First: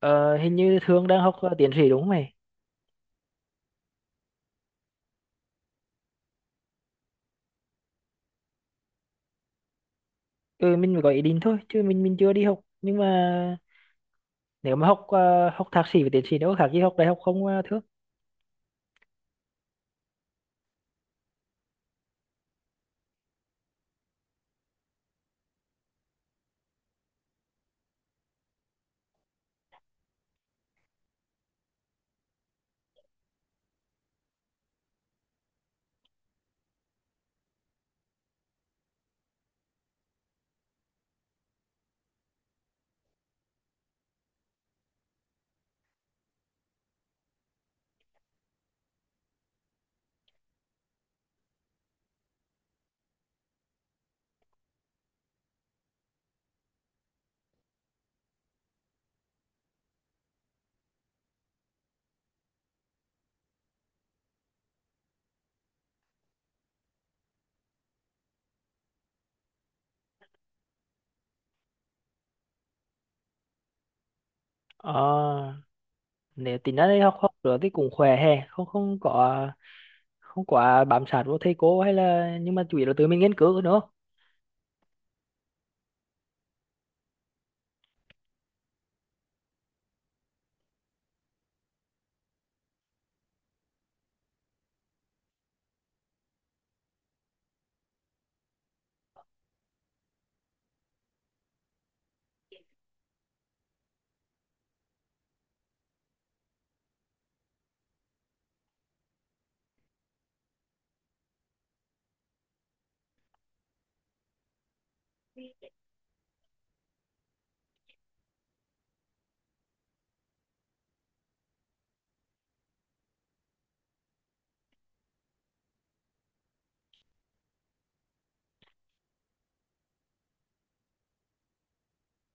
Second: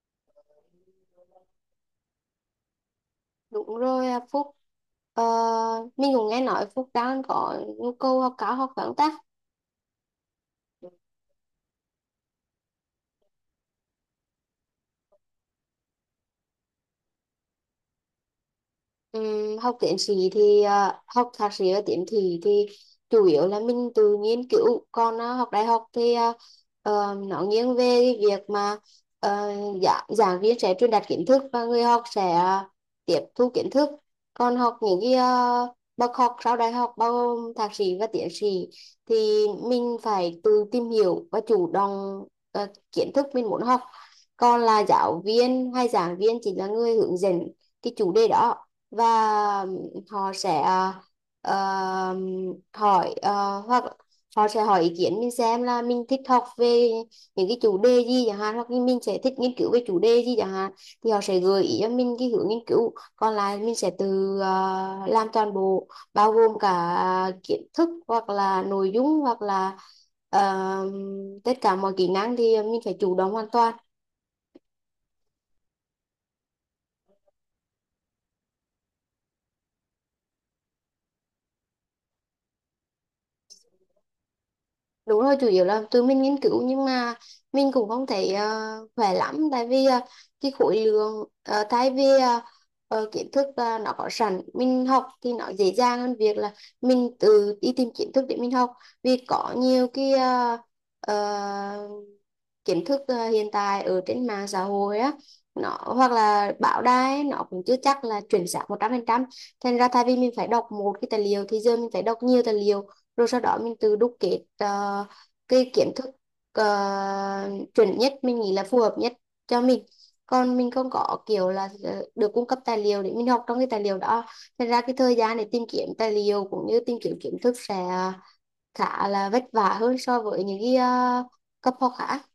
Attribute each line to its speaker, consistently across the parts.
Speaker 1: Ờ, Hình như Thương đang học tiến sĩ đúng không mày?
Speaker 2: Đúng rồi à, Phúc. Ờ, mình cũng nghe nói Phúc đang có nhu cầu học cao học vấn ta.
Speaker 1: Ừ, mình mới có ý định thôi, chứ mình chưa đi học. Nhưng mà nếu mà học học thạc sĩ và tiến sĩ đâu có khác gì học đại học không Thương?
Speaker 2: Học thạc sĩ và tiến sĩ thì chủ yếu là mình tự nghiên cứu, còn học đại học thì nó nghiêng về cái việc mà giảng viên sẽ truyền đạt kiến thức và người học sẽ tiếp thu kiến thức. Còn học những cái bậc học sau đại học bao gồm thạc sĩ và tiến sĩ thì mình phải tự tìm hiểu và chủ động kiến thức mình muốn học. Còn là giáo viên hay giảng viên chỉ là người hướng dẫn cái chủ đề đó, và họ sẽ ờ, hoặc họ sẽ hỏi ý kiến mình xem là mình thích học về những cái chủ đề gì chẳng hạn, hoặc như mình sẽ thích nghiên cứu về chủ đề gì chẳng hạn, thì họ sẽ gợi ý cho mình cái hướng nghiên cứu, còn lại mình sẽ tự làm toàn bộ, bao gồm cả kiến thức hoặc là nội dung hoặc là ờ, tất cả mọi kỹ năng thì mình phải chủ động hoàn toàn.
Speaker 1: Ờ, nếu tính ra đây học học nữa thì cũng khỏe hè, không không có không quá bám sát vô thầy cô hay là, nhưng mà chủ yếu là tự mình nghiên cứu nữa.
Speaker 2: Đúng rồi, chủ yếu là tụi mình nghiên cứu, nhưng mà mình cũng không thấy khỏe lắm. Tại vì cái khối lượng ờ, thay vì ờ, ờ, kiến thức nó có sẵn mình học thì nó dễ dàng hơn việc là mình tự đi tìm kiến thức để mình học. Vì có nhiều cái uh, kiến thức hiện tại ở trên mạng xã hội á, nó hoặc là báo đài nó cũng chưa chắc là chuẩn xác 100% Thành ra thay vì mình phải đọc một cái tài liệu thì giờ mình phải đọc nhiều tài liệu, rồi sau đó mình tự đúc kết cái kiến thức ờ, chuẩn nhất, mình nghĩ là phù hợp nhất cho mình. Còn mình không có kiểu là được cung cấp tài liệu để mình học trong cái tài liệu đó. Thành ra cái thời gian để tìm kiếm tài liệu cũng như tìm kiếm kiến thức sẽ khá là vất vả hơn so với những cái cấp học khác.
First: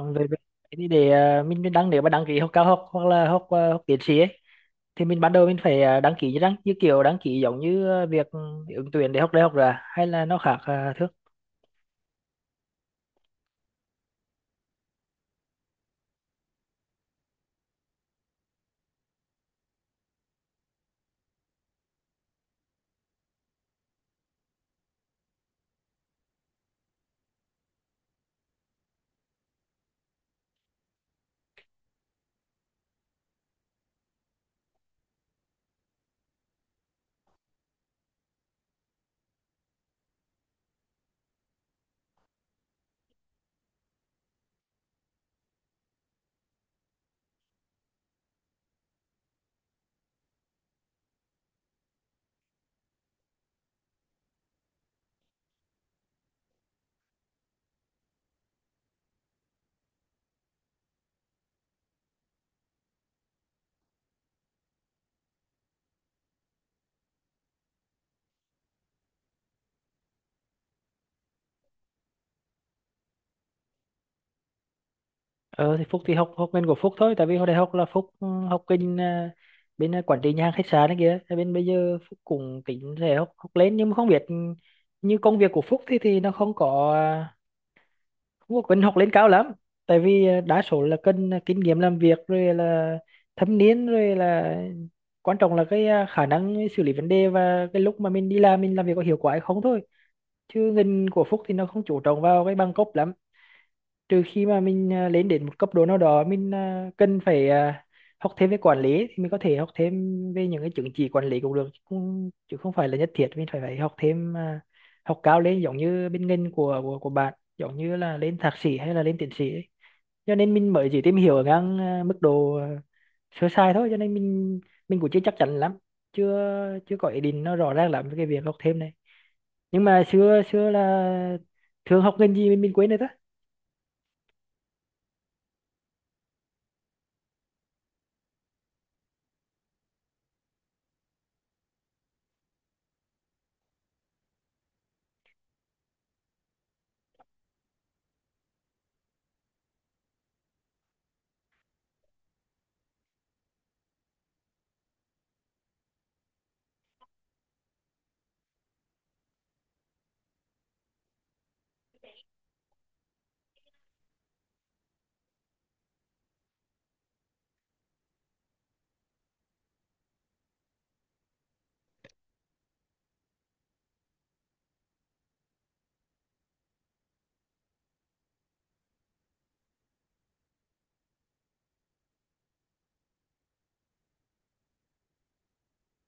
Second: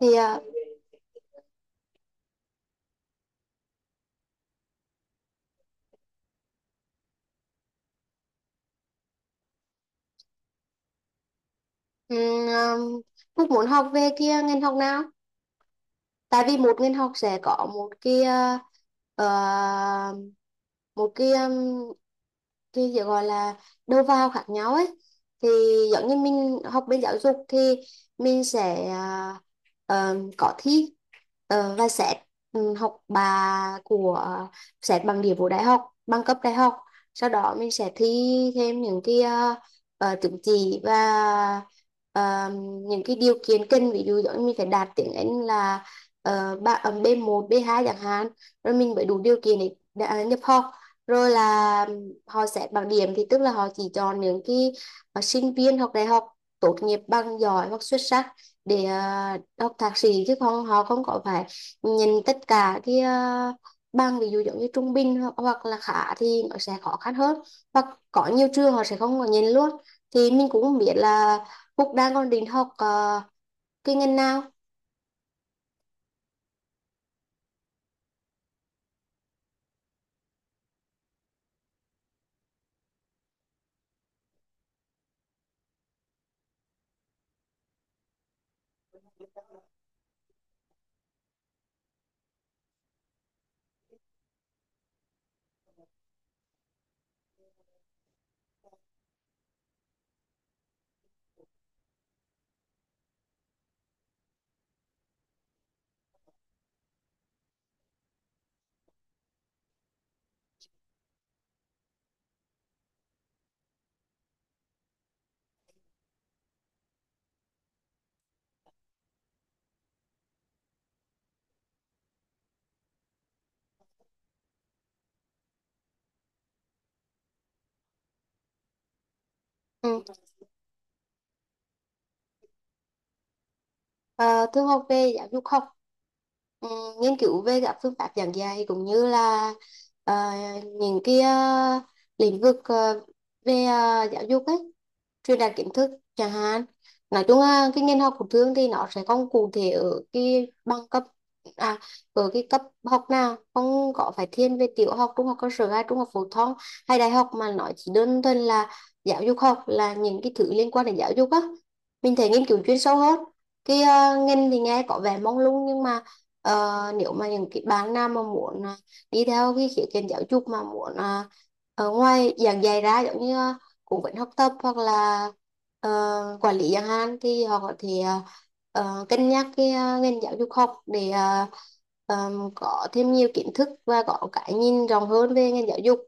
Speaker 2: Thì
Speaker 1: về về thì để mình đăng, nếu mà đăng ký học cao học hoặc là học học tiến sĩ ấy, thì mình ban đầu mình phải đăng ký như đăng, như kiểu đăng ký giống như việc ứng tuyển để học đại học rồi à? Hay là nó khác Thương?
Speaker 2: Ừ, um, Phúc muốn học về kia ngành học nào? Tại vì một ngành học sẽ có uh, một cái gì gọi là đầu vào khác nhau ấy. Thì giống như mình học bên giáo dục thì mình sẽ có thi và xét, ừ, học bà của à, xét bằng điểm của đại học, bằng cấp đại học. Sau đó mình sẽ thi thêm những cái uh, chứng chỉ và ờ, những cái điều kiện cần. Ví dụ giống như mình phải đạt tiếng Anh là B1 B2 chẳng hạn, rồi mình mới đủ điều kiện để đã nhập học. Rồi là họ xét bằng điểm, thì tức là họ chỉ chọn những cái sinh viên học đại học tốt nghiệp bằng giỏi hoặc xuất sắc để học thạc sĩ, chứ không, họ không có phải nhìn tất cả cái bằng. Ví dụ giống như trung bình hoặc là khá thì nó sẽ khó khăn hơn, hoặc có nhiều trường họ sẽ không có nhìn luôn. Thì mình cũng không biết là Phúc đang còn định học cái ngành nào.
Speaker 1: Ờ thì Phúc thì học học ngành của Phúc thôi, tại vì hồi đại học là Phúc học kinh bên quản trị nhà hàng khách sạn ấy kìa. Thế bên bây giờ Phúc cũng tính sẽ học học lên, nhưng mà không biết như công việc của Phúc thì nó không có không có cần học lên cao lắm. Tại vì đa số là cần kinh nghiệm làm việc, rồi là thâm niên, rồi là quan trọng là cái khả năng xử lý vấn đề và cái lúc mà mình đi làm mình làm việc có hiệu quả hay không thôi, chứ ngành của Phúc thì nó không chú trọng vào cái bằng cấp lắm. Trừ khi mà mình lên đến một cấp độ nào đó mình cần phải học thêm về quản lý, thì mình có thể học thêm về những cái chứng chỉ quản lý cũng được, chứ không phải là nhất thiết mình phải phải học thêm học cao lên giống như bên ngành của của bạn, giống như là lên thạc sĩ hay là lên tiến sĩ ấy. Cho nên mình mới chỉ tìm hiểu ở ngang mức độ sơ sài thôi, cho nên mình cũng chưa chắc chắn lắm, chưa chưa có ý định nó rõ ràng lắm với cái việc học thêm này. Nhưng
Speaker 2: Ừ.
Speaker 1: mà xưa xưa là thường học ngành gì mình quên rồi đó.
Speaker 2: Ờ, Thương học về giáo dục học, ừ, nghiên cứu về các phương pháp giảng dạy cũng như là ờ, những cái lĩnh vực về giáo dục ấy, truyền đạt kiến thức chẳng hạn. Nói chung là cái ngành học của Thương thì nó sẽ không cụ thể ở cái bằng cấp, à ở cái cấp học nào, không có phải thiên về tiểu học, trung học cơ sở hay trung học phổ thông hay đại học, mà nó chỉ đơn thuần là giáo dục học, là những cái thứ liên quan đến giáo dục á. Mình thấy nghiên cứu chuyên sâu hơn. Cái ngành thì nghe có vẻ mông lung, nhưng mà nếu mà những cái bạn nào mà muốn đi theo cái khía cạnh giáo dục mà muốn ở ngoài giảng dạy ra, giống như cũng vẫn học tập hoặc là ờ, quản lý chẳng hạn, thì họ có thể cân nhắc cái ngành giáo dục học để có thêm nhiều kiến thức và có cái nhìn rộng hơn về ngành giáo dục.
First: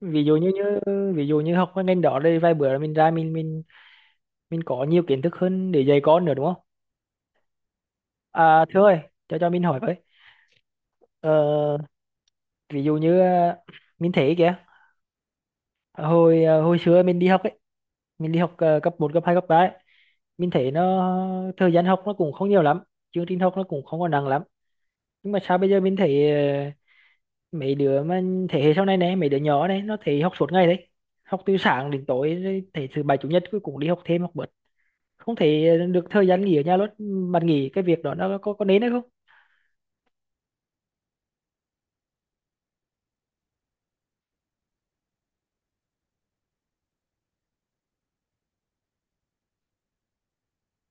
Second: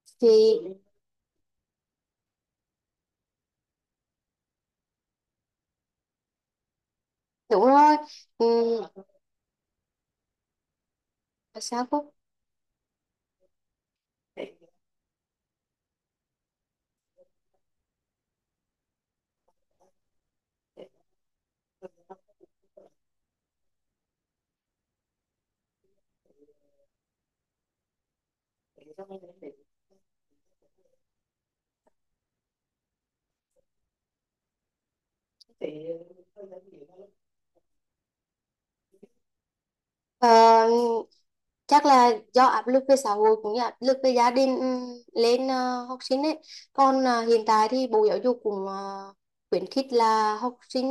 Speaker 1: ví dụ như,
Speaker 2: Thì
Speaker 1: như ví dụ như học cái ngành đó đây vài bữa mình ra mình mình có nhiều kiến thức hơn để dạy con nữa đúng không?
Speaker 2: đúng rồi.
Speaker 1: À, Thưa ơi,
Speaker 2: Ừm,
Speaker 1: cho mình hỏi với. Ờ,
Speaker 2: Sao Phúc?
Speaker 1: ví dụ như mình thấy kìa, hồi hồi xưa mình đi học ấy, mình đi học cấp một cấp 2 cấp 3 ấy, mình thấy nó thời gian học nó cũng không nhiều lắm, chương trình học nó cũng không có nặng lắm. Nhưng mà sao bây giờ mình thấy ờ, mấy đứa mà thế hệ sau này này, mấy đứa nhỏ này nó thấy học suốt ngày đấy, học từ sáng đến tối, rồi thấy thứ bảy chủ nhật cuối cùng đi học thêm học bữa, không thể được thời gian nghỉ ở nhà luôn. Bạn nghĩ cái việc đó nó có nên hay không?
Speaker 2: Ờ, Chắc là do áp lực về xã hội cũng như áp lực về gia đình lên học sinh ấy. Còn hiện tại thì Bộ Giáo dục cũng khuyến khích là học sinh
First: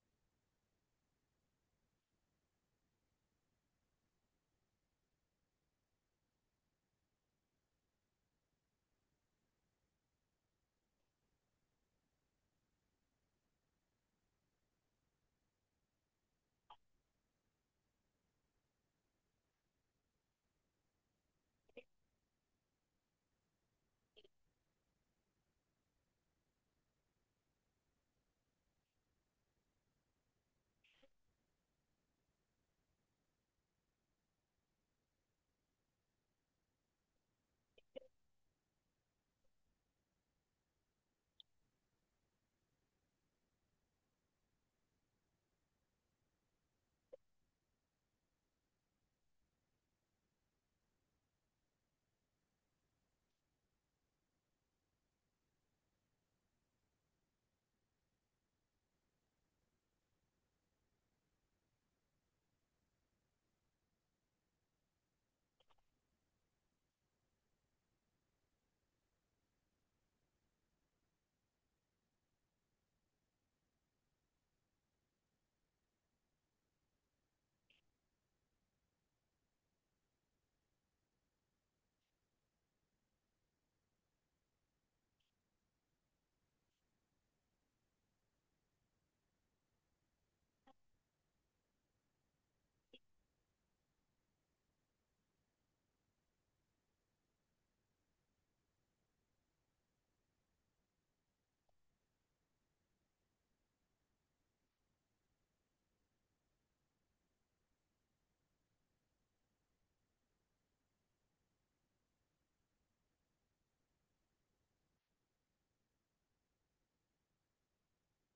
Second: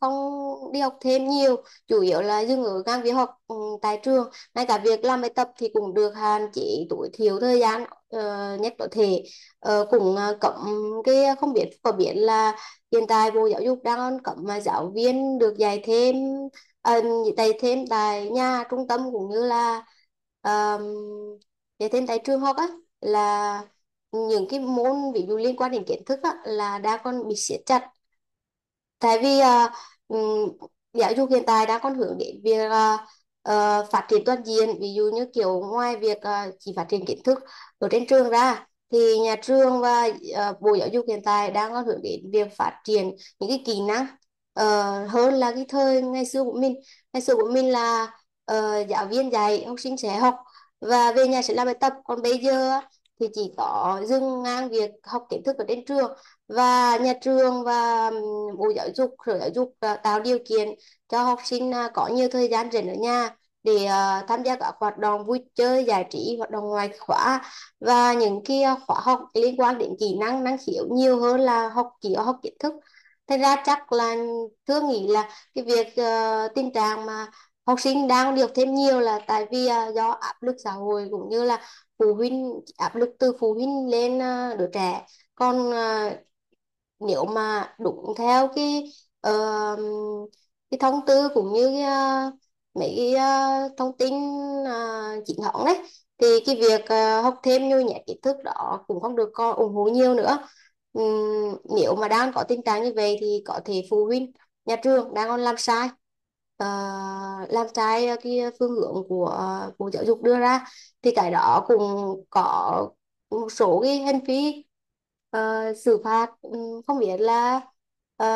Speaker 2: không đi học thêm nhiều, chủ yếu là dừng ở các việc học tại trường. Ngay cả việc làm bài tập thì cũng được hạn chế tối thiểu thời gian nhất có thể. Cũng cấm cái, không biết có biết là hiện tại Bộ Giáo dục đang cấm mà giáo viên được dạy thêm, dạy thêm tại nhà, trung tâm, cũng như là um, dạy thêm tại trường học á. Là những cái môn ví dụ liên quan đến kiến thức á, là đã còn bị siết chặt. Tại vì ừm, giáo dục hiện tại đang còn hướng đến việc phát triển toàn diện. Ví dụ như kiểu ngoài việc chỉ phát triển kiến thức ở trên trường ra, thì nhà trường và Bộ Giáo dục hiện tại đang có hướng đến việc phát triển những cái kỹ năng hơn là cái thời ngày xưa của mình. Ngày xưa của mình là giáo viên dạy, học sinh sẽ học, và về nhà sẽ làm bài tập. Còn bây giờ á, thì chỉ có dừng ngang việc học kiến thức ở trên trường, và nhà trường và Bộ Giáo dục, Sở Giáo dục tạo điều kiện cho học sinh có nhiều thời gian rảnh ở nhà, để tham gia các hoạt động vui chơi giải trí, hoạt động ngoài khóa và những cái khóa học liên quan đến kỹ năng, năng khiếu, nhiều hơn là học chỉ học kiến thức. Thành ra chắc là Thương nghĩ là cái việc tình trạng mà học sinh đang được thêm nhiều là tại vì do áp lực xã hội cũng như là phụ huynh áp lực từ phụ huynh lên đứa trẻ. Còn nếu mà đúng theo ờ, cái thông tư cũng như mấy cái thông tin chính thống đấy, thì cái việc học thêm nhồi nhét kiến thức đó cũng không được con ủng hộ nhiều nữa. Nếu mà đang có tình trạng như vậy thì có thể phụ huynh, nhà trường đang còn làm sai, ờ, cái phương hướng của Bộ Giáo dục đưa ra, thì cái đó cũng có một số cái hành vi xử phạt. Ừ, Không biết là ờ,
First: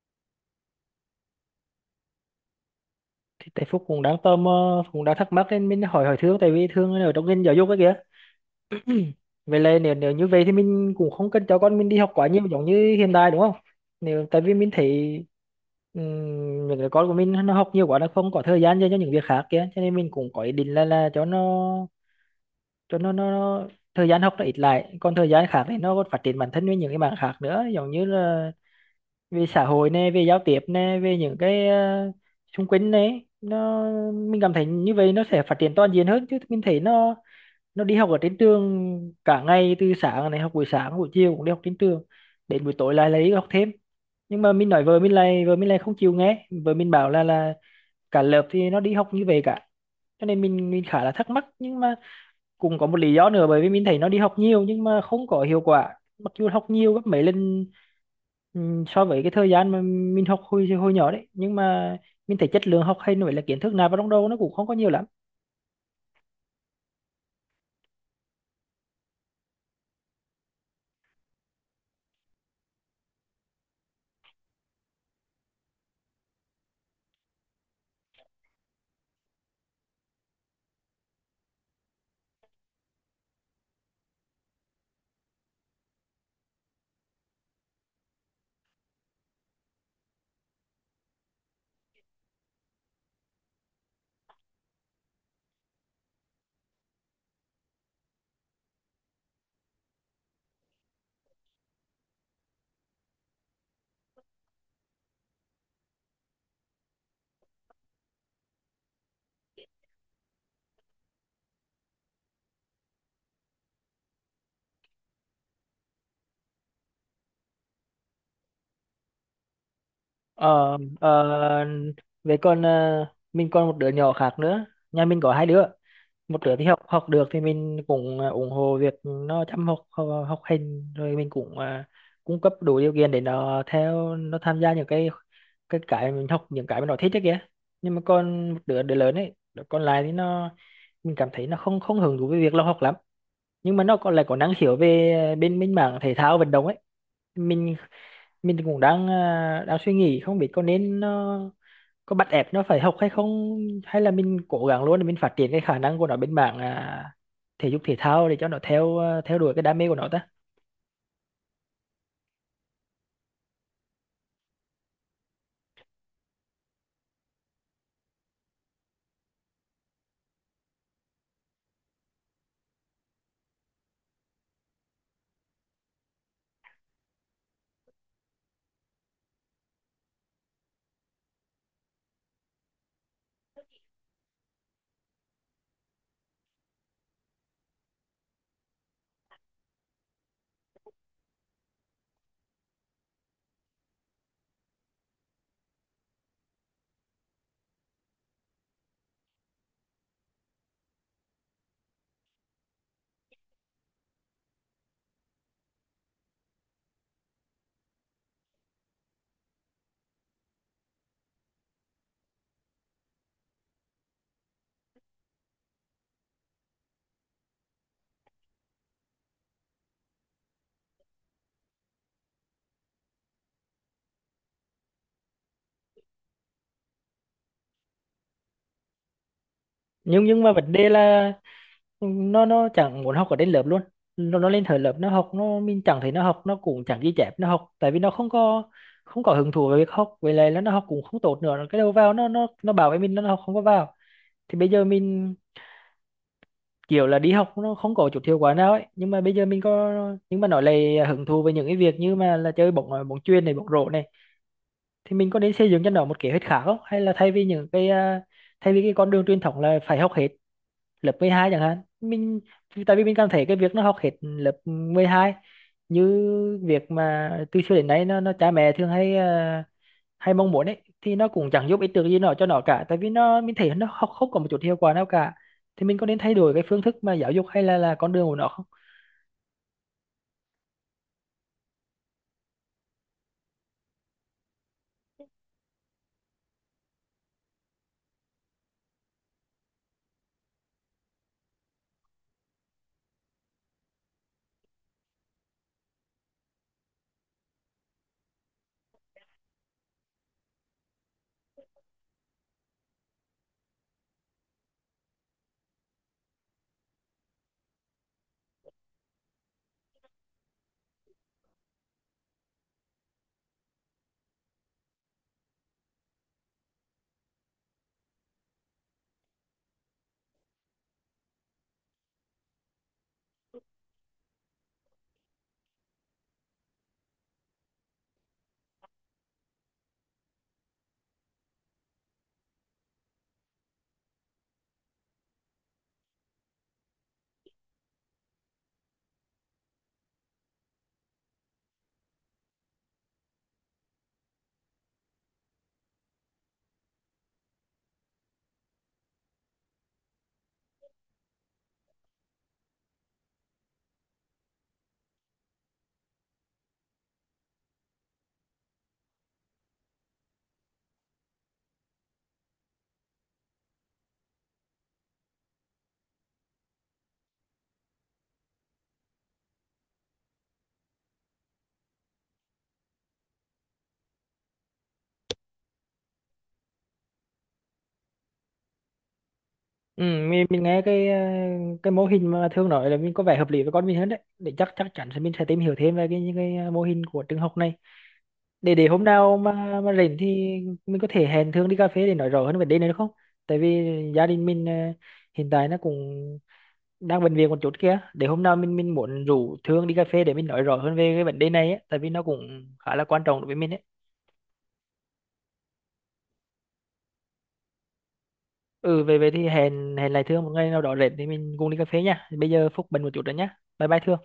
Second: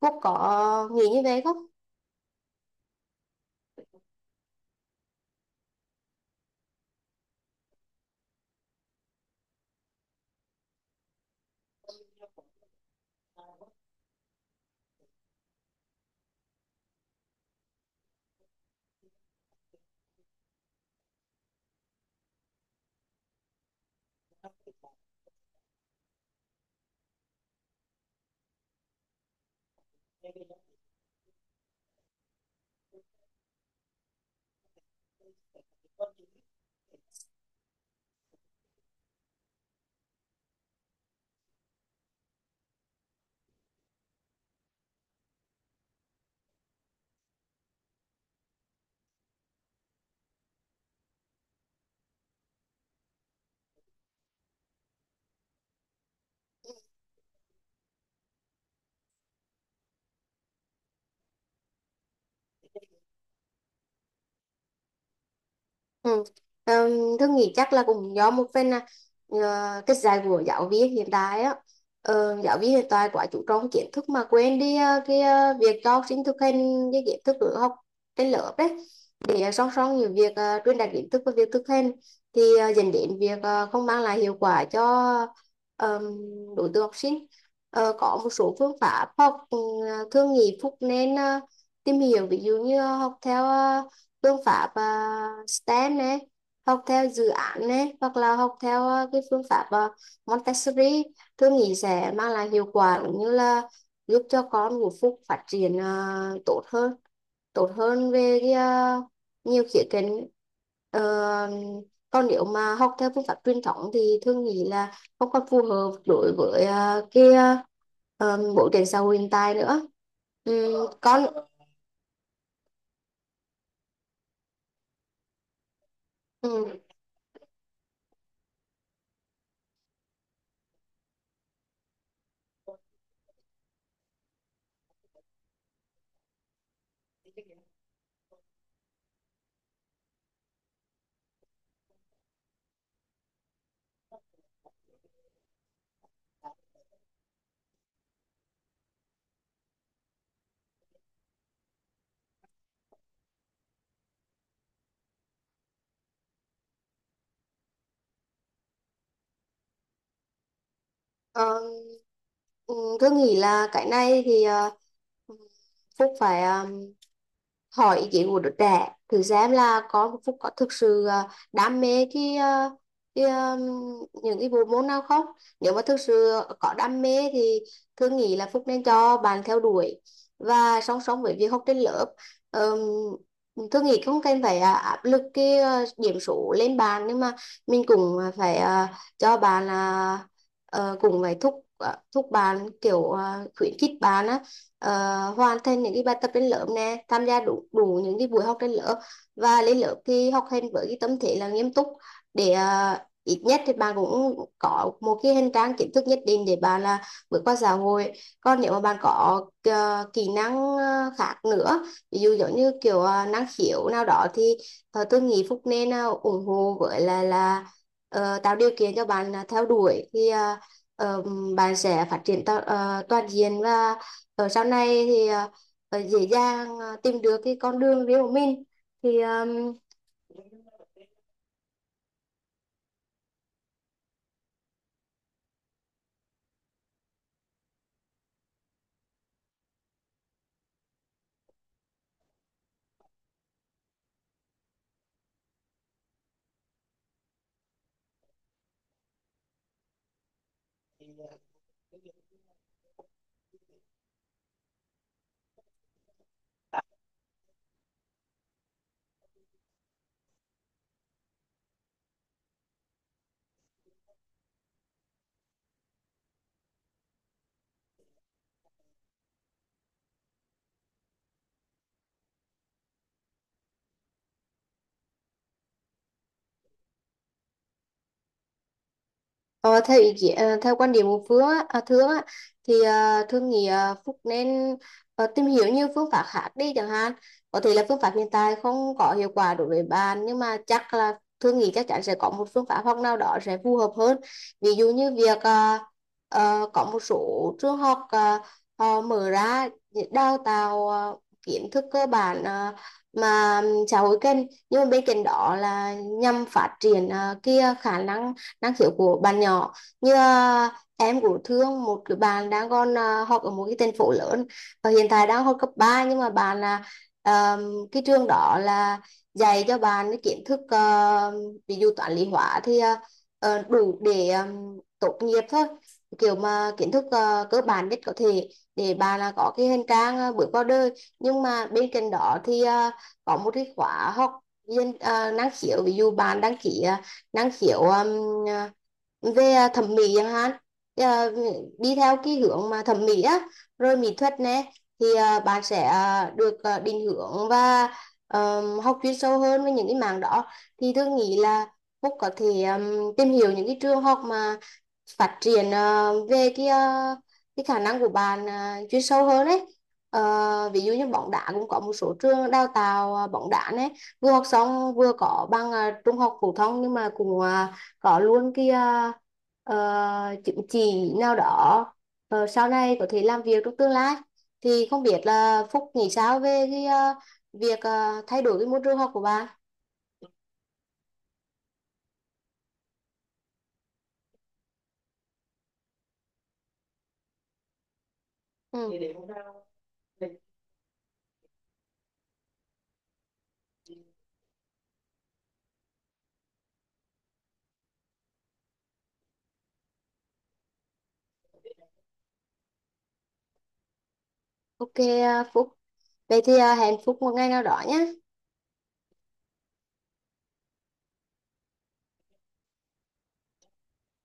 Speaker 2: Phúc có nghĩ như vậy không?
Speaker 1: Thì tại Phúc cũng đang tò mò cũng đang thắc mắc nên mình hỏi, hỏi Thương, tại vì Thương ở trong ngành giáo dục ấy kìa. Vậy là nếu nếu như vậy thì mình cũng không cần cho con mình đi học quá nhiều giống như hiện tại đúng không? Nếu tại vì mình thấy những đứa con của mình nó học nhiều quá, nó không có thời gian dành cho những việc khác kia, cho nên mình cũng có ý định là cho nó, cho nó thời gian học nó ít lại, còn thời gian khác thì nó còn phát triển bản thân với những cái mảng khác nữa, giống như là về xã hội nè, về giao tiếp nè, về những cái xung quanh đấy. Nó, mình cảm thấy như vậy nó sẽ phát triển toàn diện hơn, chứ mình thấy nó đi học ở trên trường cả ngày, từ sáng này học buổi sáng buổi chiều cũng đi học trên trường, đến buổi tối lại lại đi học thêm. Nhưng mà mình nói vợ mình, lại vợ mình lại không chịu nghe, vợ mình bảo là cả lớp thì nó đi học như vậy cả, cho nên mình khá là thắc mắc. Nhưng mà cũng có một lý do nữa, bởi vì mình thấy nó đi học nhiều nhưng mà không có hiệu quả, mặc dù học nhiều gấp mấy lần so với cái thời gian mà mình học hồi hồi nhỏ đấy, nhưng mà mình thấy chất lượng học hay nữa là kiến thức nạp vào trong đầu nó cũng không có nhiều lắm.
Speaker 2: Ừ. Tôi nghĩ chắc là cũng do một phần là ờ, cái dạy của giáo viên hiện tại á. Giáo viên hiện tại quá chú trọng kiến thức mà quên đi việc cho học sinh thực hành cái kiến thức ở học trên lớp đấy, để song song những việc truyền đạt kiến thức và việc thực hành, thì dẫn đến việc không mang lại hiệu quả cho ờm, đối tượng học sinh. Có một số phương pháp học thường nghị Phúc nên tìm hiểu, ví dụ như học theo phương pháp STEM này, học theo dự án này, hoặc là học theo cái phương pháp Montessori. Tôi nghĩ sẽ mang lại hiệu quả cũng như là giúp cho con của Phúc phát triển tốt hơn, tốt hơn về nhiều khía cạnh. Ờ, Còn nếu mà học theo phương pháp truyền thống thì Thương nghĩ là không còn phù hợp đối với cái bối cảnh xã hội hiện tại nữa.
Speaker 1: ờ
Speaker 2: Con
Speaker 1: ờ, về còn ờ, mình còn một đứa nhỏ khác nữa, nhà mình có hai đứa. Một đứa thì
Speaker 2: ừ,
Speaker 1: học học được thì mình cũng ủng hộ việc nó chăm học, học, học hành, rồi mình cũng cung cấp đủ điều kiện để nó theo, nó tham gia những cái, cái mình học, những cái mà nó thích đấy kìa. Nhưng mà còn một đứa, đứa lớn ấy, đứa còn lại thì nó, mình cảm thấy nó không không hứng thú với việc nó học lắm, nhưng mà nó còn lại có năng khiếu về bên bên mảng thể thao vận động ấy. mình mình cũng đang đang suy nghĩ không biết có nên nó có bắt ép nó phải học hay không, hay là mình cố gắng luôn để mình phát triển cái khả năng của nó bên mảng thể dục thể thao, để cho nó theo theo đuổi cái đam mê của nó ta.
Speaker 2: Ờ, ừ, Tôi nghĩ là cái này thì Phúc phải hỏi ý kiến của đứa trẻ, thử xem là con của Phúc có thực sự đam mê cái ờ, những cái bộ môn nào không. Nếu mà thực sự có đam mê thì Thương nghĩ là Phúc nên cho bạn theo đuổi, và song song với việc học trên lớp, tôi nghĩ không cần phải áp lực cái điểm số lên bàn, nhưng mà mình cũng phải cho bạn cũng phải thúc bạn kiểu khuyến khích bạn á, ờ, hoàn thành những cái bài tập trên lớp nè, tham gia đủ đủ những cái buổi học trên lớp, và lên lớp thì học hành với cái tâm thế là nghiêm túc, để ít nhất thì bạn cũng có một cái hành trang kiến thức nhất định để bạn là bước qua xã hội. Còn nếu mà bạn có kỹ năng khác nữa, ví dụ giống như kiểu năng khiếu nào đó, thì tôi nghĩ Phúc nên ủng hộ với là tạo điều kiện cho bạn là theo đuổi, thì ờ, bạn sẽ phát triển toàn diện, và ở sau này thì dễ dàng tìm được cái con đường riêng của mình. thì à,
Speaker 1: Nhưng mà vấn đề là nó chẳng muốn học ở trên lớp luôn. Nó lên thời lớp nó học, nó mình chẳng thấy nó học, nó cũng chẳng ghi chép nó học, tại vì nó không có không có hứng thú với việc học, với lại là nó học cũng không tốt nữa, cái đầu vào nó bảo với mình nó học không có vào. Thì bây giờ mình kiểu là đi học nó không có chút hiệu quả nào ấy, nhưng mà bây giờ mình có, nhưng mà nói lại hứng thú với những cái việc như mà là chơi bóng bóng chuyền này, bóng rổ này. Thì mình có nên xây dựng cho nó một kế hoạch khác không, hay là thay vì những cái thay vì cái con đường truyền thống là phải học hết lớp 12 chẳng hạn, mình tại vì mình cảm thấy cái việc nó học hết lớp 12 như việc mà từ xưa đến nay nó cha mẹ thường hay hay mong muốn ấy, thì nó cũng chẳng giúp ích được gì nó cho nó cả, tại vì nó mình thấy nó không, không có một chút hiệu quả nào cả. Thì mình có nên thay đổi cái phương thức mà giáo dục hay là con đường của nó không?
Speaker 2: Ờ, theo ý kiến, ờ, Theo quan điểm của Thương á, thì Thương nghĩ Phúc nên tìm hiểu nhiều phương pháp khác đi chẳng hạn. Có thể là phương pháp hiện tại không có hiệu quả đối với bạn, nhưng mà chắc là Thương nghĩ chắc chắn sẽ có một phương pháp học nào đó sẽ phù hợp hơn. Ví dụ như việc có một số trường học họ mở ra để đào tạo kiến thức cơ bản mà xã hội cần, nhưng mà bên cạnh đó là nhằm phát triển cái khả năng năng khiếu của bạn nhỏ. Như em của Thương, một cái bạn đang còn học ở một cái thành phố lớn và hiện tại đang học cấp ba, nhưng mà à, cái trường đó là dạy cho bạn cái kiến thức ví dụ toán lý hóa thì đủ để tốt nghiệp thôi, kiểu mà kiến thức cơ bản nhất có thể, để bà là có cái hành trang bước vào đời. Nhưng mà bên cạnh đó thì có một cái khóa học viên năng khiếu, ví dụ bạn đăng ký năng khiếu về thẩm mỹ chẳng hạn. Thì, à, Đi theo cái hướng mà thẩm mỹ á, rồi mỹ thuật nè, thì bạn sẽ được định hướng và học chuyên sâu hơn với những cái mảng đó. Thì tôi nghĩ là Phúc có thể tìm hiểu những cái trường học mà phát triển về cái khả năng của bạn chuyên sâu hơn đấy. Ví dụ như bóng đá cũng có một số trường đào tạo bóng đá đấy, vừa học xong vừa có bằng trung học phổ thông, nhưng mà cũng có luôn cái chứng chỉ nào đó, sau này có thể làm việc trong tương lai. Thì không biết là Phúc nghĩ sao về cái việc thay đổi cái môi trường học của bạn.
Speaker 1: Ừ, mình nghe cái cái mô hình mà Thương nói là mình có vẻ hợp lý với con mình hơn đấy, để chắc chắc chắn sẽ mình sẽ tìm hiểu thêm về cái những cái mô hình của trường học này. để
Speaker 2: ừ.
Speaker 1: để hôm nào mà rảnh thì mình có thể hẹn Thương đi cà phê để nói rõ hơn vấn đề này được không? Tại vì gia đình mình hiện tại nó cũng đang bệnh viện một chút kia, để hôm nào mình muốn rủ Thương đi cà phê để mình nói rõ hơn về cái vấn đề này ấy, tại vì nó cũng khá là quan trọng đối với mình ấy.
Speaker 2: Ok Phúc, vậy thì hẹn Phúc một ngày nào đó nhé.
Speaker 1: Ừ về về thì hẹn, hẹn lại Thương một ngày nào đó rảnh thì mình cùng đi cà phê nha. Bây giờ Phúc bận một chút rồi nhá, bye bye Thương.